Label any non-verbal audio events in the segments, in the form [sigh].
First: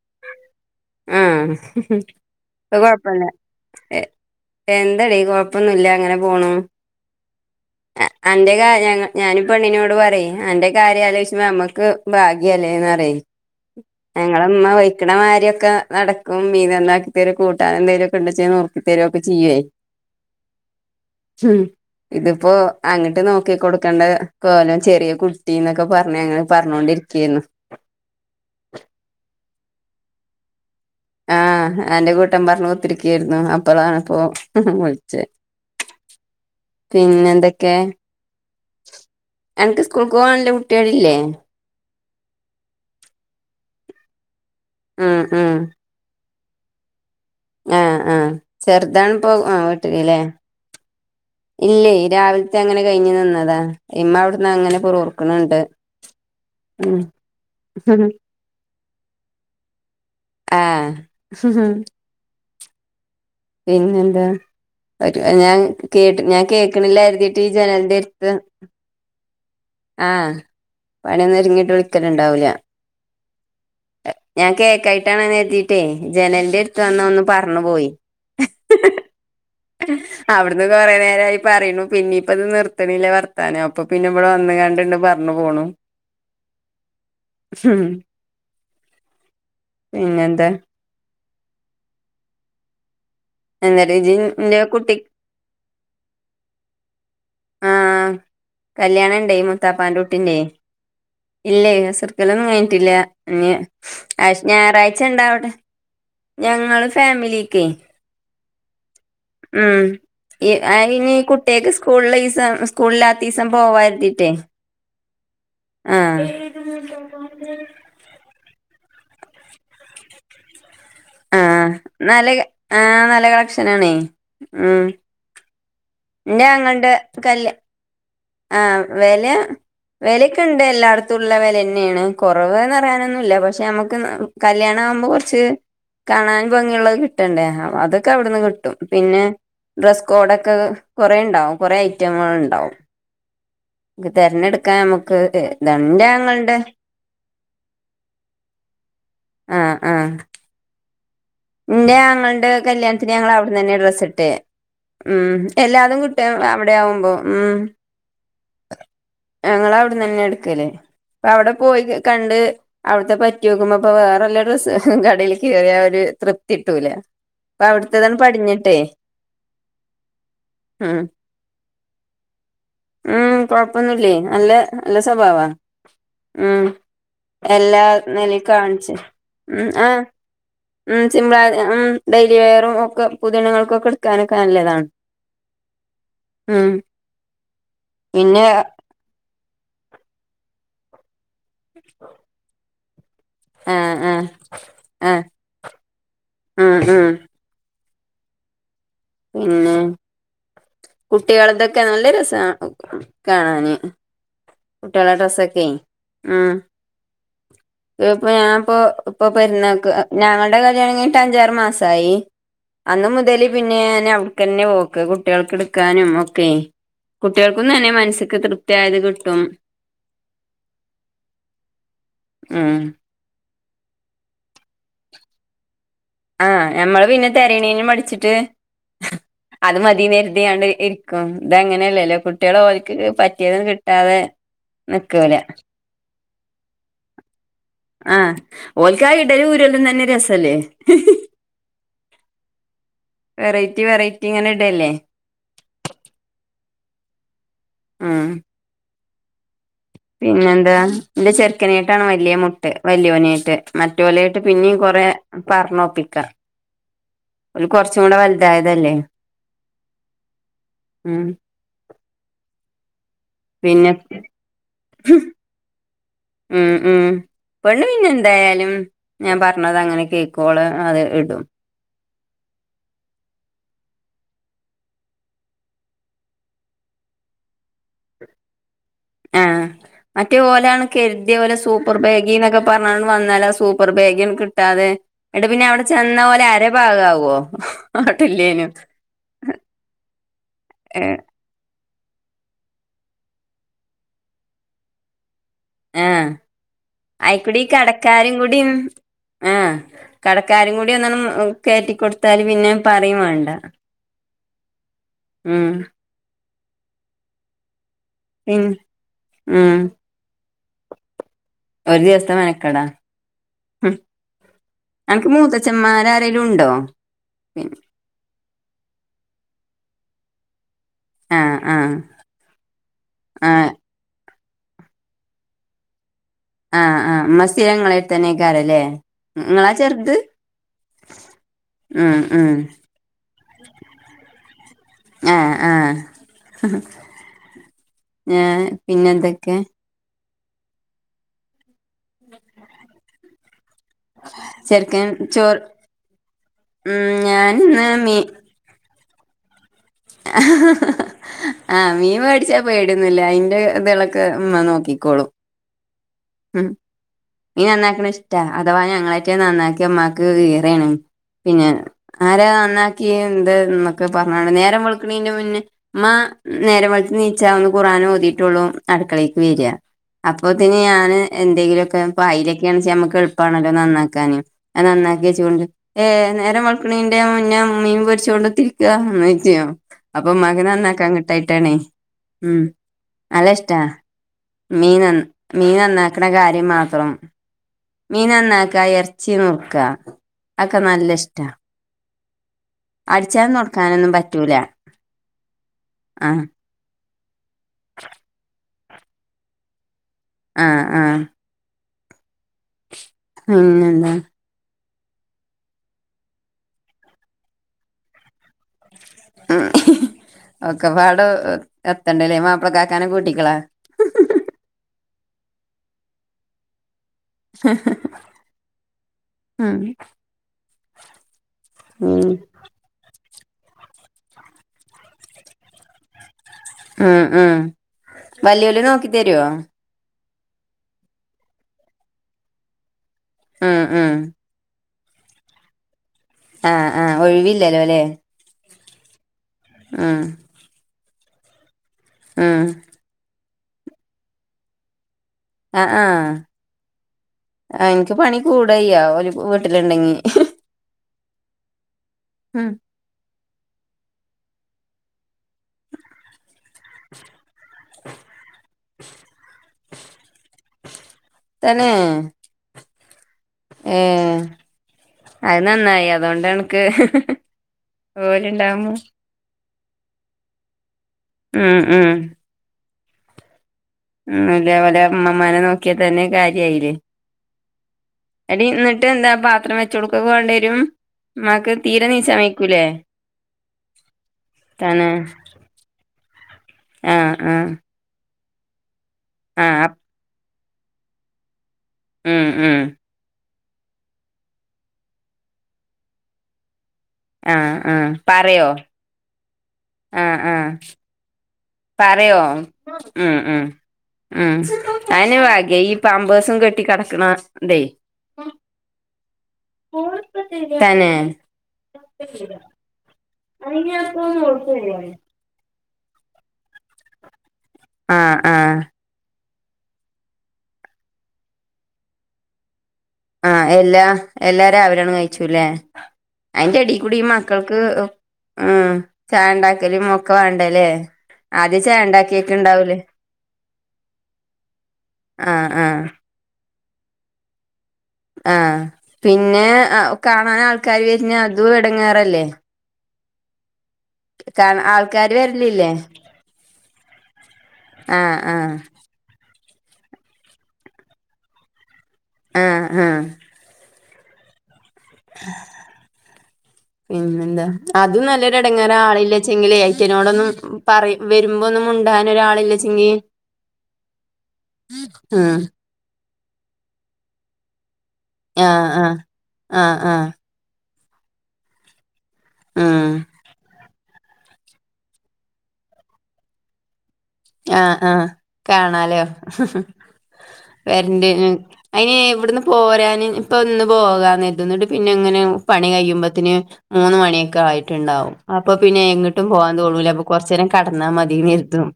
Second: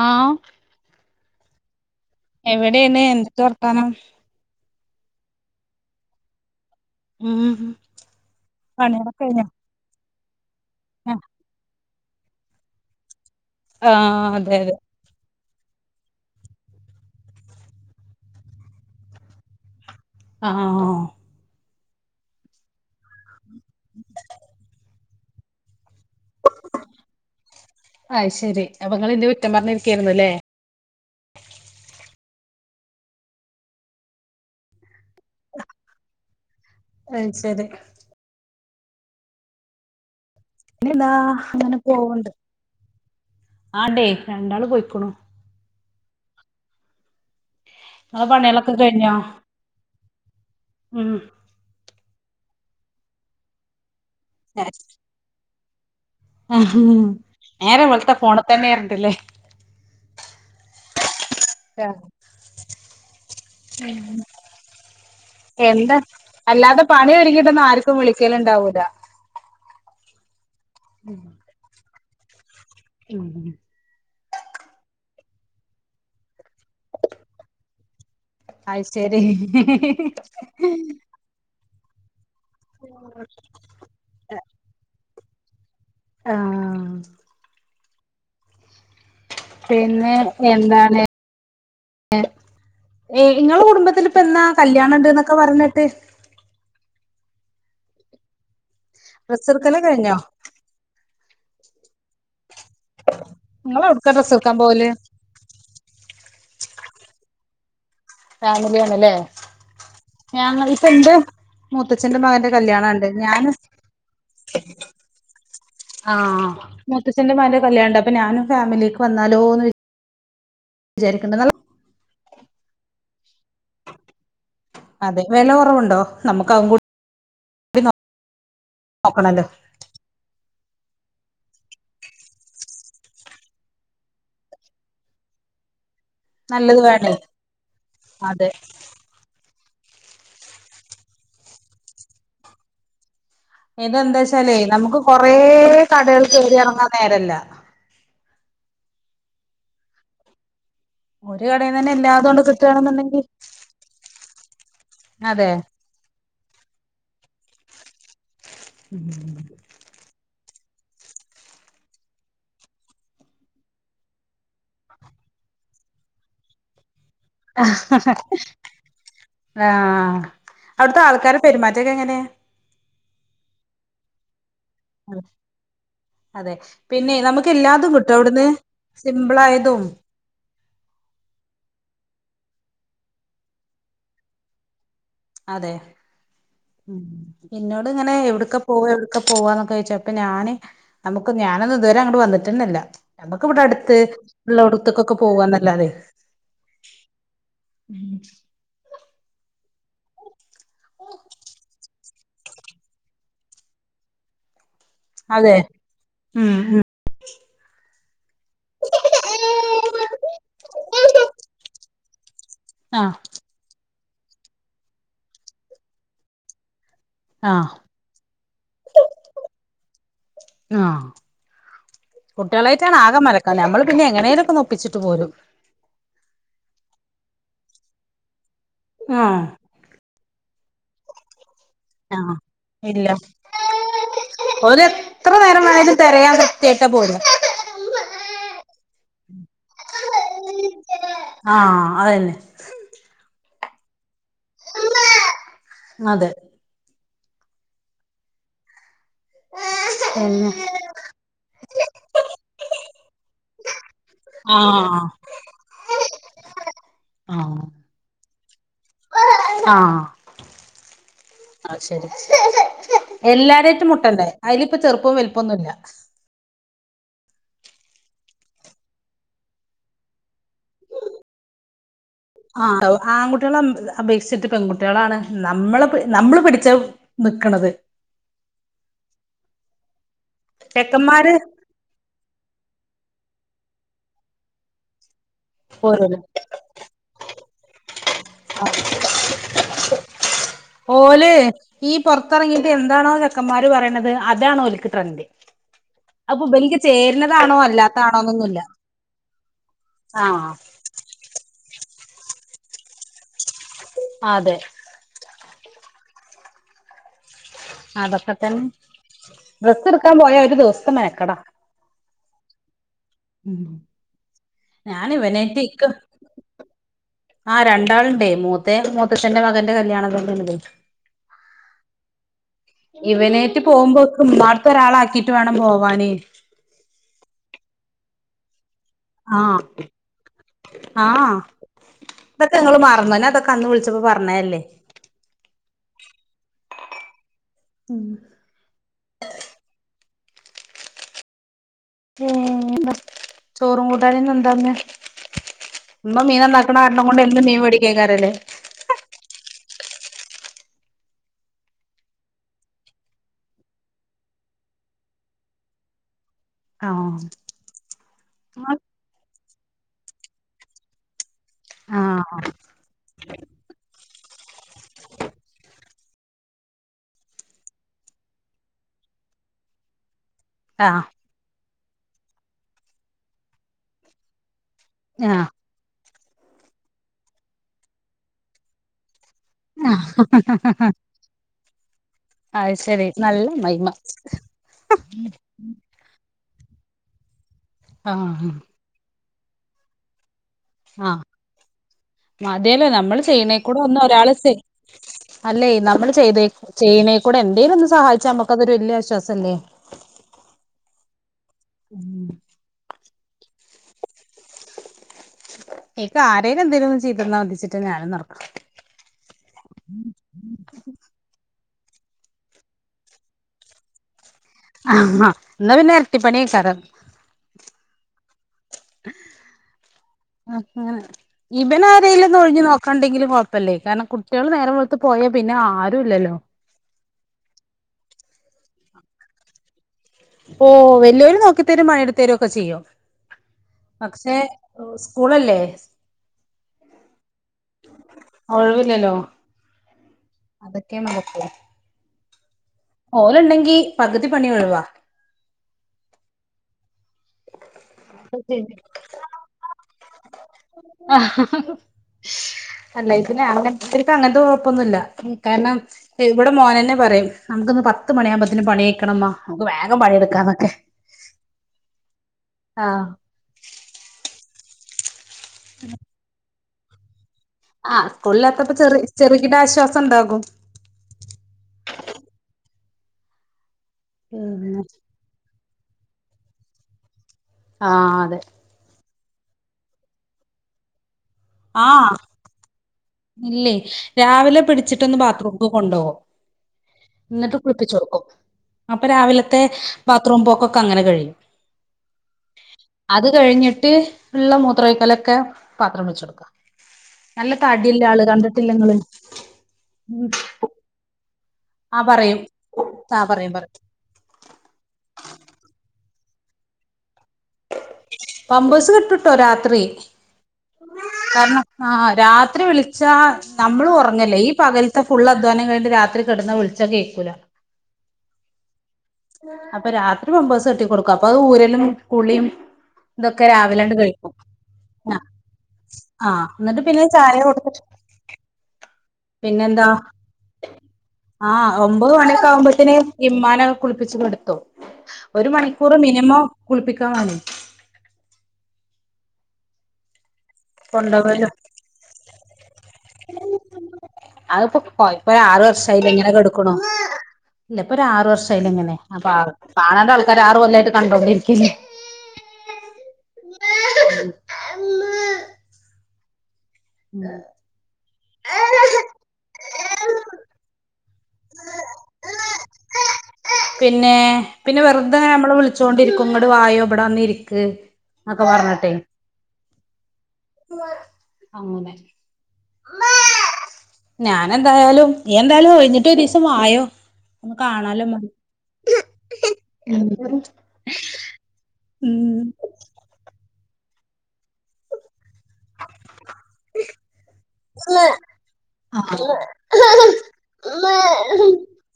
ആഹ് ആഹ് എവിടെയാണ് അത്കുഴപ്പല്ല എന്തൊക്കെ വർത്താനം എ എന്തടി കൊഴപ്പൊന്നും ഇല്ല അങ്ങനെ പോണു ഉം അ അന്റെ കാ ഞങ്ങ പണികളൊക്കെ ഞാനി കഴിഞ്ഞോ പെണ്ണിനോട് പറിം അന്റെ കാര്യലോച്ബോ നമ്മക്ക് ഭാഗ്യല്ലേ ന്ന് പറിം ആഹ് ഞങ്ങളെ അതെ ഇമ്മ അതെ ബ യ്ക്കണമാരിയെക്കെ നടക്കും മീൻ നന്നാക്കി തരും കൂട്ടാന് എന്തങ്കിലും ഒക്കെ ഇണ്ട ച്ചെ നുറുക്കി തരും ഒക്കെ ചെയ്യു ആഹ് ആഹ് ഇത്പ്പോ അങ്ങട്ട് നോക്കി കൊടുക്കേണ്ട കോലം ചെറിയകു കുട്ടീന്നൊക്കെ പറഞ്ഞ് അങ്ങനെ പറ്ഞ്ഞോണ്ടിരിക്കേന്നു അയി ശരി അപ്പൊ ങ്ങള് ഇന്നെ കുറ്റാം പറഞ്ഞ് ഇരിക്കെയ്രുന്നു ല്ലേ ആഹ് അന്റെ കൂട്ടം പറഞ്ഞ് കുത്തിരിക്കെയ്രുന്നു അപ്പളാണ് പ്പൊ വിള്ച്ചേ അത് പിന്നെ ശരി എന്തൊക്കെ അന്ക്ക് സ്കൂൾക്ക് പോകാല്ല കു പിന്നെ എന്താ അങ്ങനെ പോവണ്ട് ആണ്ടേ രണ്ടാള് പോയി ആഹ് ആഹ് ആഹ് ഇങ്ങളെ ആഹ് പണികളൊക്കെ കഴിഞ്ഞോ ചെറ്താണ് പോ ആ വീട്ടില് ല്ലേ ഉം ഇല്ലെയ് രാവിലത്തെ അങ്ങനെ കഴിഞ്ഞ്നിന്നതാ ഇമ്മ അവിടുന്ന് അങ്ങനെ പുറു പുറുക്ക്ണ് ണ്ട് ആഹ് നേരം വെളുത്ത ഫോണ് തന്നെ റ്ഞ്ഞ്ട്ട്ല്ലേ ആഹ് രാ പിന്നെന്താ [unintelligible] ഞാൻ എന്താ കേട്ട് ഞാൻ അല്ലാതെ പണി കേക്ക്ണില്ലാര് തീട്ട് ഈ ഒരുങ്ങിട്ടൊന്നും ആർക്കും ജനലിന്റെടുത്ത് വിളിക്കലുണ്ടാവൂല ആഹ് പണിയെന്നര് ങ്ങീട്ട് വിളിക്കല് ണ്ടാവൂല്ല [unintelligible] ഞാൻ കേക്കായിട്ടാണ്നര്തീട്ടെയ് ജനലിന്റെട്തനൊന്ന് പർണു പോയി അയ്ശേരി അവ്ട്ന്ന് കൊറേനേരായി പറീണു പിന്നിപ്പത് നിർത്ണില്ല വർത്താനം അപ്പൊ പ്പിന്നബടെ വന്ന് ഗാണ്ടിണ്ട് പർനു പോണു. ആഹ് [unintelligible] പിന്നെ പിന്നെന്താ എന്താണ് ഏഹ് എന്നിട്ട് ഇങ്ങളെകുട്ബത്തിൽ ഇജ് പെന്ന ഇന്റെ കുട്ടി കല്യാണണ്ട്ന്നൊക്കെ പർനെട്ട്. ആഹ് കല്യാണണ്ടേയ് ഡ്രസ്സെടുക്കല് കഴിഞ്ഞോ മുത്താപ്പാന്റുട്ടീന്റെയ്. ഇല്ലയ് അസ്ർകലൊന്നും കയ്ൻട്ടില്ല ഇനി നിങ്ങള് എവിടുക്കാ ഡ്രസ്സ് ആഷ് എടുക്കാൻ പോവല് ഞാറാഴ്ച ഇണ്ടാവ്ടെ ഞങ്ങള് ഫാമിലീക്കെയ്. ഫാമിലിആണ്ല്ലേ മ് ഇഹ് ആഹ് ഇനി കുട്ടെക്ക് മൂത്തച്ഛന്റെ മകന്റെ സ്കൂളിലിസം കല്യാണണ്ട് സ്കൂൾലാത്തീസം ഞാന് പോവാര്ത്തീട്ടേ ആഹ് അപ്പ നാനും ഫാമലിക്ക് വന്നാലോന്ന് വി ചാരിക്ക്ന്ന് നല്ല അഹ് നല്ലക ആഹ് നല്ലകളക്ഷനാണേ ഉം അതെ വെല കൊറവ്ണ്ടോ? ഇന്റാങൾടെ കല്യ ആഹ് വെല നോക്കണല്ലോ വെലെക്കെണ്ട് എല്ലാട്ത്തുള്ള വെലെന്നെണ് കൊറവ്ന്നറയാനൊന്നുല്ല പശെ അമക്ന്ന് കല്യാണാവുബൊ കൊർച് കാണാൻ നല്ലത് ഭംഗിയുള്ളത് വേണേ കിട്ടണ്ടേ അതൊക്കെ അവിടുന്ന് അതെ കിട്ടും പിന്നെ ഡ്രസ്സ് കോഡൊക്കെ കൊറേ ഇണ്ടാവും കുറേ ഐറ്റങ്ങൾ ഇണ്ടാവും ഇതെന്താ വെച്ചാലേ തിരഞ്ഞെടുക്കാ നമുക്ക് കൊറേ തെൻ്റ കടകൾ എങ്ങൾ കേറി ഇറങ്ങാൻ നേരല്ല ആഹ് ആഹ് ഒരു കടയിൽ തന്നെ ഇന്റെ എല്ലാതും അങ്ങട് ആങ്ങൾടെ കല്യാണത്തിനെ കിട്ടുകയാണെന്നുണ്ടെങ്കിൽ ഞങ്ങളവിടുന്ന് തന്നെയാ ഡ്രസ്സിട്ടേ ഉം അതെ എല്ലാതും റ്റേ അവിടെയാവുമ്പം ഉം ഉം ഞങ്ങളവിടന്ന് തന്നെയാ എടുക്കല് അപ്പ അവിടെ പോയി കണ്ട് അവിടുത്തെ പറ്റി നോക്കുമ്പ ഇപ്പ വേറെല്ല ഡ്രെസ്സ് കടയിലേക്ക് കേറിയാ ഒരു തൃപ്തി കിട്ടൂല അവിടുത്തെതാണ് പടിഞ്ഞിട്ടേ ആഹ് ഉം അവിടുത്തെ ആൾക്കാർടെ പെരുമാറ്റൊക്കെ എങ്ങനെ ഉം കൊഴപ്പൊന്നുല്ലേ നല്ല ഉം സ്വഭാവാ അതെ ഉം പിന്നെ നമുക്ക് എല്ലാ എല്ലാതും കിട്ടും അവിടുന്ന് [unintelligible] കാണിച്ച് ഉം സിമ്പിളായതും ഏഹ് ഉം സിമ്പിളായതെ ഉം ഡെയ്ലി വെയറും ഒക്കെ പൊതു ഇനങ്ങൾക്കൊക്കെ എടുക്കാനൊക്കെ നല്ലതാണ് അതെ ഉം എന്നോടിങ്ങനെ പിന്നെ എവിടൊക്കെ പോയെടുക് ക്കെ പോവാന്നൊക്കെ വെച്ചെ അപ്പ ഞാനെ നമുക്ക് ഞാനൊന്നും ഇതുവരെ അങ്ങട്ടെ വന്നിട്ടിന്നില്ല നമുക്കിവിട ആഹ് അടുത്ത് ആഹ് ഉള്ളോടുത്തൊക്കെ ആഹ് പോവാന്നല്ലാതെ ഉം ഉം ഉം പിന്നെ കുട്ടികൾത്തൊക്കെ നല്ല രസാ കാണാനെ കുട്ടികളെ അതെ ഡ്രസ്സൊക്കേ ഉം ഇപ്പൊ ഞാനിപ്പോ ഇപ്പൊ പെരുന്നാൾക്ക് ഞങ്ങൾടെ കല്യാണം കഴിഞ്ഞിട്ടഞ്ചാറു മാസായി അന്ന് ആഹ് മുതലെ പിന്നെ ഞാനവിടെക്കന്നെ പോക്ക് കുട്ടികൾക്ക് എടുക്കാനും ഒക്കേ ആഹ് കുട്ടികൾക്കും തന്നെ മനസ്സിക്ക് തൃപ്തിയായത് കിട്ട് ആഹ് ഉം കുട്ടികളായിട്ടാണോ ആകെ മലക്ക നമ്മള് പിന്നെങ്ങനേലൊക്കൊന്നൊപ്പിച്ചിട്ട് പോരും ആഹ് ഞമ്മള് പിന്നെ തെരയ്ണേന് മടിച്ചിട്ട് ആഹ് അത് മതിന്നരുതിയാണ്ട് ഇരിക്കും ഇതങ്ങനെ ല്ലേ ആഹ് കുട്ടിയേള് ഓല്ക്ക് ഇല്ല പറ്റിയതങ്ങട് കിട്ടാതെ നിക്കൂല ആയത് തെരയാതെ യിട്ട പോരാ ആഹ് ഓല്ക്കാ ഇടലും ഊരലും തന്നെ രസല്ലേ ആഹ് അതന്നെ വെറൈറ്റി വെറൈറ്റിങ്ങനെ ഇടല്ലേ അതെ മ്മ് പിന്നെ ന്നെന്താ ഇന്റെ ചെറുക്കനേയിട്ടാണ് വല്ല്യെ മുട്ട് വലിയോനേയിട്ട് മറ്റോലെയിട്ട് പിന്നിം കൊറെ ആഹ് പറഞൊപ്പിക്ക ആഹ് വന് കൊറച് കുറചൂടെ വലുതായതല്ലേ ആഹ് ഉം അയ് ശരി എല്ലാരേയിട്ടും പിന്നെ മുട്ടണ്ടേ അയിലിപ്പോ ചെറുപ്പോം വലുപ്പൊന്നുല്ല മ്മ് മ്മ് പെണ്ണു പിന്നെന്തായാലും ഞാൻ പറഞ്ഞതങ്ങനെ കേക്കോള് അത് ഇടും ആ ആൺകുട്ടികളെ അപേക്ഷിച്ചിട്ട് പെൺകുട്ടികളാണ് നമ്മളെ നമ്മള് പഠിച്ച നിക്കണത് ആഹ് മറ്റേ ഓലാണ് ചെക്കന്മാര് കെരുതി ഓലെ സോ പ്പർ ബാഗിന്നൊക്കെ പറഞ്ഞണ്ട് വന്നാല സൂപ്പർ ബേഗി കിട്ടാതെ ഇന്നട്ട് പിന്നെവടെ പോരൂല ചെന്ന ഓലെ അര പാകാവോ ട്ടില്ലേ ഏഹ് ഓല് ഈ പൊറത്തെറങ്ങിയിട്ട് എന്താണോ ചെക്കന്മാര് പറയണത് അതാണോല്ക്ക് ട്രെൻഡ് ആഹ് അയിപ്പോ ഇബന്ക്ക് ചേര്ണതാണോ അല്ലാത്താണോന്നൊന്നുല്ല ആ ആഹ് കടക്കാരും കൂടി ഒന്നണ്ട് കയറ്റിക്കൊടുത്താല് പിന്നെ പറയും വേണ്ട ആ അതെ മ്മ് അതൊക്കെ പിൻ തന്നെ ഉം ഡ്രസ്സ്ടുക്കാൻ പോയ ഒരു ദിവസത്തെ മെനക്കെടാ ഒരു ദിവസത്തെ മനക്കടാ ഉം അനക്ക് ഞാനിവനെറ്റ് ഇക്ക് മൂത്തച്ഛന്മാരാരേലും ഉണ്ടോ ആ പിൻ രണ്ടാള്ണ്ടേയ് മൂ ന്റെ മൂത്തച്ഛന്റെ മകന്റെ കല്യാണകൂടിണ്ട് ആ ആഹ് ഇവനേറ്റ് ആഹ് പോവുമ്പോ ഇക്ക് ഉമ്മാടെത്ത് ഒരാളെ ആക്കീട്ട് വേണം പോവാന് ആഹ് ആ ഉമ്മ സ്ഥിരങ്ങളെടുത്തന്നെയ്ക്കാരല്ലേ ആഹ് ഇങ്ങളാ ചെറുത് ആഹ് ഉം ഇതൊക്കെങ്ങള് മറന്ന ഞാതൊക്കെ അന്ന് വിളിച്ചപ്പോ പറഞ്ഞല്ലേ ആഹ് ആ ഞാൻ പിന്നെന്തൊക്കെ മ്മ് ചോറും കൂ ട്ടാനിന്നെന്താന്ന് ചെർക്കൻ ചോറ് ഉമ്മ മീൻ നന്നാക്കണ കാരണം ഉം കൊണ്ട് എന്നും മീൻ ഞാനിന്ന് മീ വേടിക്കേയ്ക്കാരല്ലേ ആഹാ ആഹ് മീൻ വേടിച്ചാ പേടിയൊന്നുല്ല അതിന്റെ ഇത്കളൊക്കെ ഉമ്മ നോക്കിക്കോളും ഉം ആഹ് മീൻ നന്നാക്കണയിഷ്ടാ അഥവാ ഞങ്ങളായിട്ടെ നന്നാക്കിയാ ഉമ്മാക്ക് ഈറെണ് പിന്നെ ആഹ് ആരാ നന്നാക്കിയേ എന്ത്ന്നൊക്കെ പറഞാണ്ട് നേരം വിളുക്ക്‌ണെന്റെ മുന്നേ ഉമ്മ നേരം വെളുത്ത് നീച്ച ഒന്ന് ഖുർആനോതീട്ടുള്ളൂ അടുക്കളേക്ക് വര അപ്പൊതിന് ആഹ് ഞാൻ എന്തെങ്കിലൊക്കെ പായിലൊക്കാണ്ച്ചാ നമ്മുക്ക് എളുപ്പാണല്ലോ നന്നാക്കാന് അത് ആഹ് നന്നാക്കിയച്ചോണ്ട് ഏ നേരം വളക്കണിന്റെ മുന്നെ മീൻ പൊരിച്ചൊണ്ട് നന്നായി ചെയ്യൂ അപ്പൊ ഉമ്മാക്ക് ആഹ് നന്നാക്കാൻ കിട്ടായിട്ടാണേ ഉം അത് ശരി നല്ല നല്ലഷ്ടാ മഹിമ മീനൻ നന്ന മീൻ നന്നാക്കണ കാര്യം മാത്രം മീൻ ആഹ് നന്നാക്ക ഇറച്ചി നുറുക്ക അതൊക്കെ നല്ലിഷ്ടാ മതീല്ലോ നമ്മള് ചെയ്യണേക്കൂടെ ഒന്ന് ഒരാള സെ പറ്റൂല അല്ലേ നമ്മൾ ആഹ് ചെയ്തേക്കൂ ചെയ്യണേക്കൂടെ എന്തേലൊന്ന് സഹായിച്ചാ നമ്മുക്കതൊരു വല്യ ആശ്വാസല്ലേ ആഹ് ആഹ് [inaudible] ഉം ഇപ്പൊ ആരേലും എന്തേലും ഒന്ന് ചെയ്തുതന്നാതിച്ചിട്ടാ ഞാനും നടക്കണെ ഉ ഒക്കെപാട് എത്തണ്ടല്ലേ മാപ്പിളക്കാക്കാനെ കൂട്ടിക്കളാ ആഹ് എന്നാ പിന്നെ എരട്ടി പണിയേയ്ക്കാലോ [unintelligible] ഉം ഉം ഇവനാരേലൊന്ന് ഒഴിഞ്ഞു നോക്ക ക്കുണ്ടെങ്കിലും കുഴപ്പല്ലേ കാരണം കുട്ട്യോള് നേരം വെളുത്ത് പോയാ പിന്നെ ആരുല്ലല്ലോ ഉം ഉം വല്യോല് നോക്കി തരുവോ ഓഹ് വല്യോര് നോക്കിത്തരും പണിയെടുത്തരും ഒക്കെ ചെയ്യും ഉം ഉം പക്ഷെ ഓ സ്കൂളല്ലേ ആഹ് ആഹ് ഒഴിവില്ലാലോല്ലേ ഒഴിവില്ലല്ലോ ഉം അതൊക്കെ നടക്കൂ ഉം ഓലൊണ്ടെങ്കി പകുതി പണി ഒഴിവാ ആഹ് ആഹ് ഇനിക്ക് പണി ശരി കൂടായ്യാ ഓല് വീട്ടിലുണ്ടെങ്കി [unintelligible] ഉം അല്ല ഇതിനെ അങ്ങൻ അവര്ക്ക് അങ്ങൻത്തെ കൊഴപ്പൊന്നുല്ല കാരണം ഇവിടെ മോനന്നെ പറയും നമുക്കിന്ന് പത്ത് മണിയാകുമ്പോത്തിനും പണി കയ്ക്കണുമ്മ നമുക്ക് വേഗം പണിയെട്ക്കാന്നൊക്കെ തന്നെ ആഹ് ഏഹ് അത് നന്നായി അതുകൊണ്ടണക്ക് ആഹ് സ്കൂളില്ലാത്തപ്പോ ചെറ ചെറുകിട ആശ്വാസം ഉണ്ടാകും ഉം ഉം ഒന്നൂല്ലേ പിന്നെ അവന്റെ അമ്മമേനെ നോക്കിയാ തന്നെ കാര്യായില്ലേ ആഹ് അതെ ടി എന്നിട്ട് എന്താ പാത്രം വെച്ചൊടുക്കൊക്കെ വേണ്ടേരും ഉമ്മാക്ക് തീരെ ആഹ് എണീച്ചായ്ക്കൂലേ ഇല്ലേ രാവിലെ പിടിച്ചിട്ടൊന്ന് ബാത്റൂമ്ക്ക് കൊണ്ടോവും ആഹ് എന്നിട്ട് ആഹ് കുളിപ്പിച്ചോക്കും അപ്പൊ രാവിലത്തെ ആഹ് അപ് ബാത്ത്റൂം പോക്കൊക്കെ അങ്ങനെ കഴിയും ഉം ഉം അത് കഴിഞ്ഞിട്ട് ഉള്ള മൂത്രൊഴിക്കലൊക്കെ പാത്രം വെച്ചൊടുക്കാ നല്ല ആഹ് തടി യില്ലേ ആഹ് ആള് പറയോ കണ്ടിട്ടില്ലേങ്ങള് ആഹ് ആഹ് പറയോ ആ ഉം പറയും ഉം പറയും ഉം അയന്നെ ഭാഗ്യാ ഈ പാമ്പേഴ്സും കെട്ടി കെട്ക്കണ പാംമ്പേഴ്സ് കെട്ടൂട്ടോ രാത്രി തന്നെ കാരണം ആഹ് രാത്രി വിളിച്ചാ നമ്മളും ഒറങ്ങല്ലേ ഈ പകലത്തെ ഫുള്ള് അ ധ്വാനം കഴിഞ്ഞിട്ട് രാത്രി കെടന്ന് വിളിച്ചാ കേക്കൂല ആഹ് ആഹ് അപ്പൊ രാത്രി പാംമ്പേഴ്സ് കെട്ടി കൊടുക്കും അപ്പൊ അത് ഊരലും കുളിയും ഇതൊക്കെ ആഹ് രാവിലെണ്ട് എല്ലാം കഴിക്കും എല്ലാ രാവിലെയണ് ആ കഴിച്ചുല്ലേ ആ എന്നിട്ട് അയിന്റെടേൽ പിന്നെ കൂടി ചായ മക്കൾക്ക് കൊടുത്തിട്ട് ഉം ചായ ഒണ്ടാക്കലും ഒക്കെ വേണ്ടേല്ലേ ആഹ് ഒമ്പത് മണിക്കൊ ആകുമ്പോത്തിന് ഇമ്മാനെ പ്പിച്ച് കൊടുത്തു ഒരു ആഹ് മണിക്കൂർ ആഹ് മിനിമം കുളിപ്പിക്കാൻ വാണ്ട്യ ആഹ് പിന്നെ കാണാൻ ആൾക്കാര് വെര്നേ കൊണ്ടോവലും അതും ഇടങ്ങേറല്ലേ കാണ അതിപ്പോ ആൾക്കാര് കൊയപ്പല്ല ആറ് വരലില്ലേ വർഷായില്ലേ എങ്ങനെക്കെ കടുക്ക്ണൂ ഇല്ല ഇപ്പൊ ഒരു ആറ് ആഹ് വർഷായിലെ ആഹ് ഇങ്ങനെ അപ്പൊ കാണാണ്ട ആൾക്കാര് ആറ്കൊല്ലായിട്ട് കണ്ടോണ്ടിരിക്കല്ലെ ആഹ് ആഹ് [inaudible] ഉം ഉം പിന്നെ എന്താ അത് നല്ലൊരെടെങ്ങേറ ആളില്ലച്ചെങ്കില് ഏറ്റയനോടൊന്നും പറ വരുമ്പോന്നും മുണ്ടാൻ ഒരാളില്ലേച്ചാ ഉം പിന്നെ പിന്നെ വെറുതെ നമ്മള് വിളിച്ചോണ്ടിരിക്കും ഇങ്ങട് വായോ ഇവിടെന്ന ഇരിക്ക എന്നക്കെ ആഹ് പറഞ്ഞ്ട്ടെ ആഹ് ആഹ് ആഹ് അങ്ങനെ ആഹ് ഞാന് എന്തായാലും നീ എന്തായാലും കഴിഞ്ഞിട്ട് ഒരു ദിവസം വായോ ഒന്ന് കാണാലോ മതി കാണാലേോ ഉം വരണ്ട് അയിന് ഉം ഇവിടന്ന് പോരാന് ഇപ്പൊ ഒന്ന് പോകാന്നെര്തും ന്നിട്ട് പിന്നെ ങ്ങനെ പണി കഴിയുമ്പത്തിന് മൂന്ന് മണി ആയിട്ടുണ്ടാവും അപ്പൊ പിന്നെ ആഹ് എങ്ങിട്ടും പോവാൻ തോന്നൂല അപ്പൊ കൊറച്ചു നേരം കടന്നാൽ മതി നര്ത്തും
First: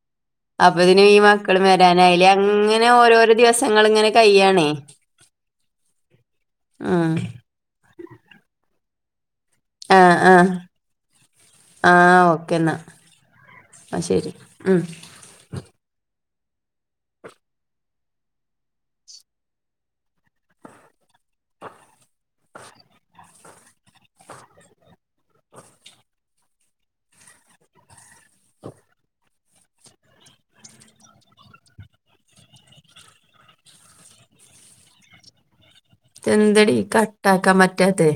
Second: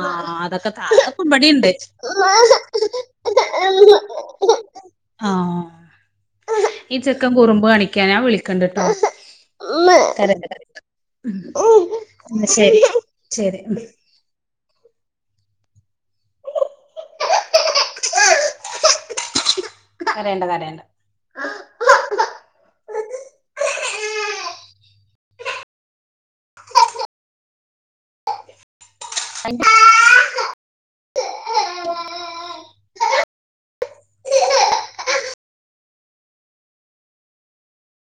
ആഹ് മക്കളും അതൊക്കെപടിണ്ട് വരാനായില്ലേ അങ്ങനെ ഓരോരോ ദിവസങ്ങൾ ഇങ്ങനെ കയ്യാണേ ആഹ് ഈ ഉം ചെക്കൻ കുറുമ്പ് കണിക്കാനാ വിളിക്കണ്ടിട്ടോ ആഹ് ആഹ് ആഹ് ഓക്കേ എന്നാ ശരി ആഹ് ശരി ഉം അരേണ്ട കരയേണ്ട [unintelligible] എന്തടി കട്ടാക്കാൻ പറ്റാത്തെ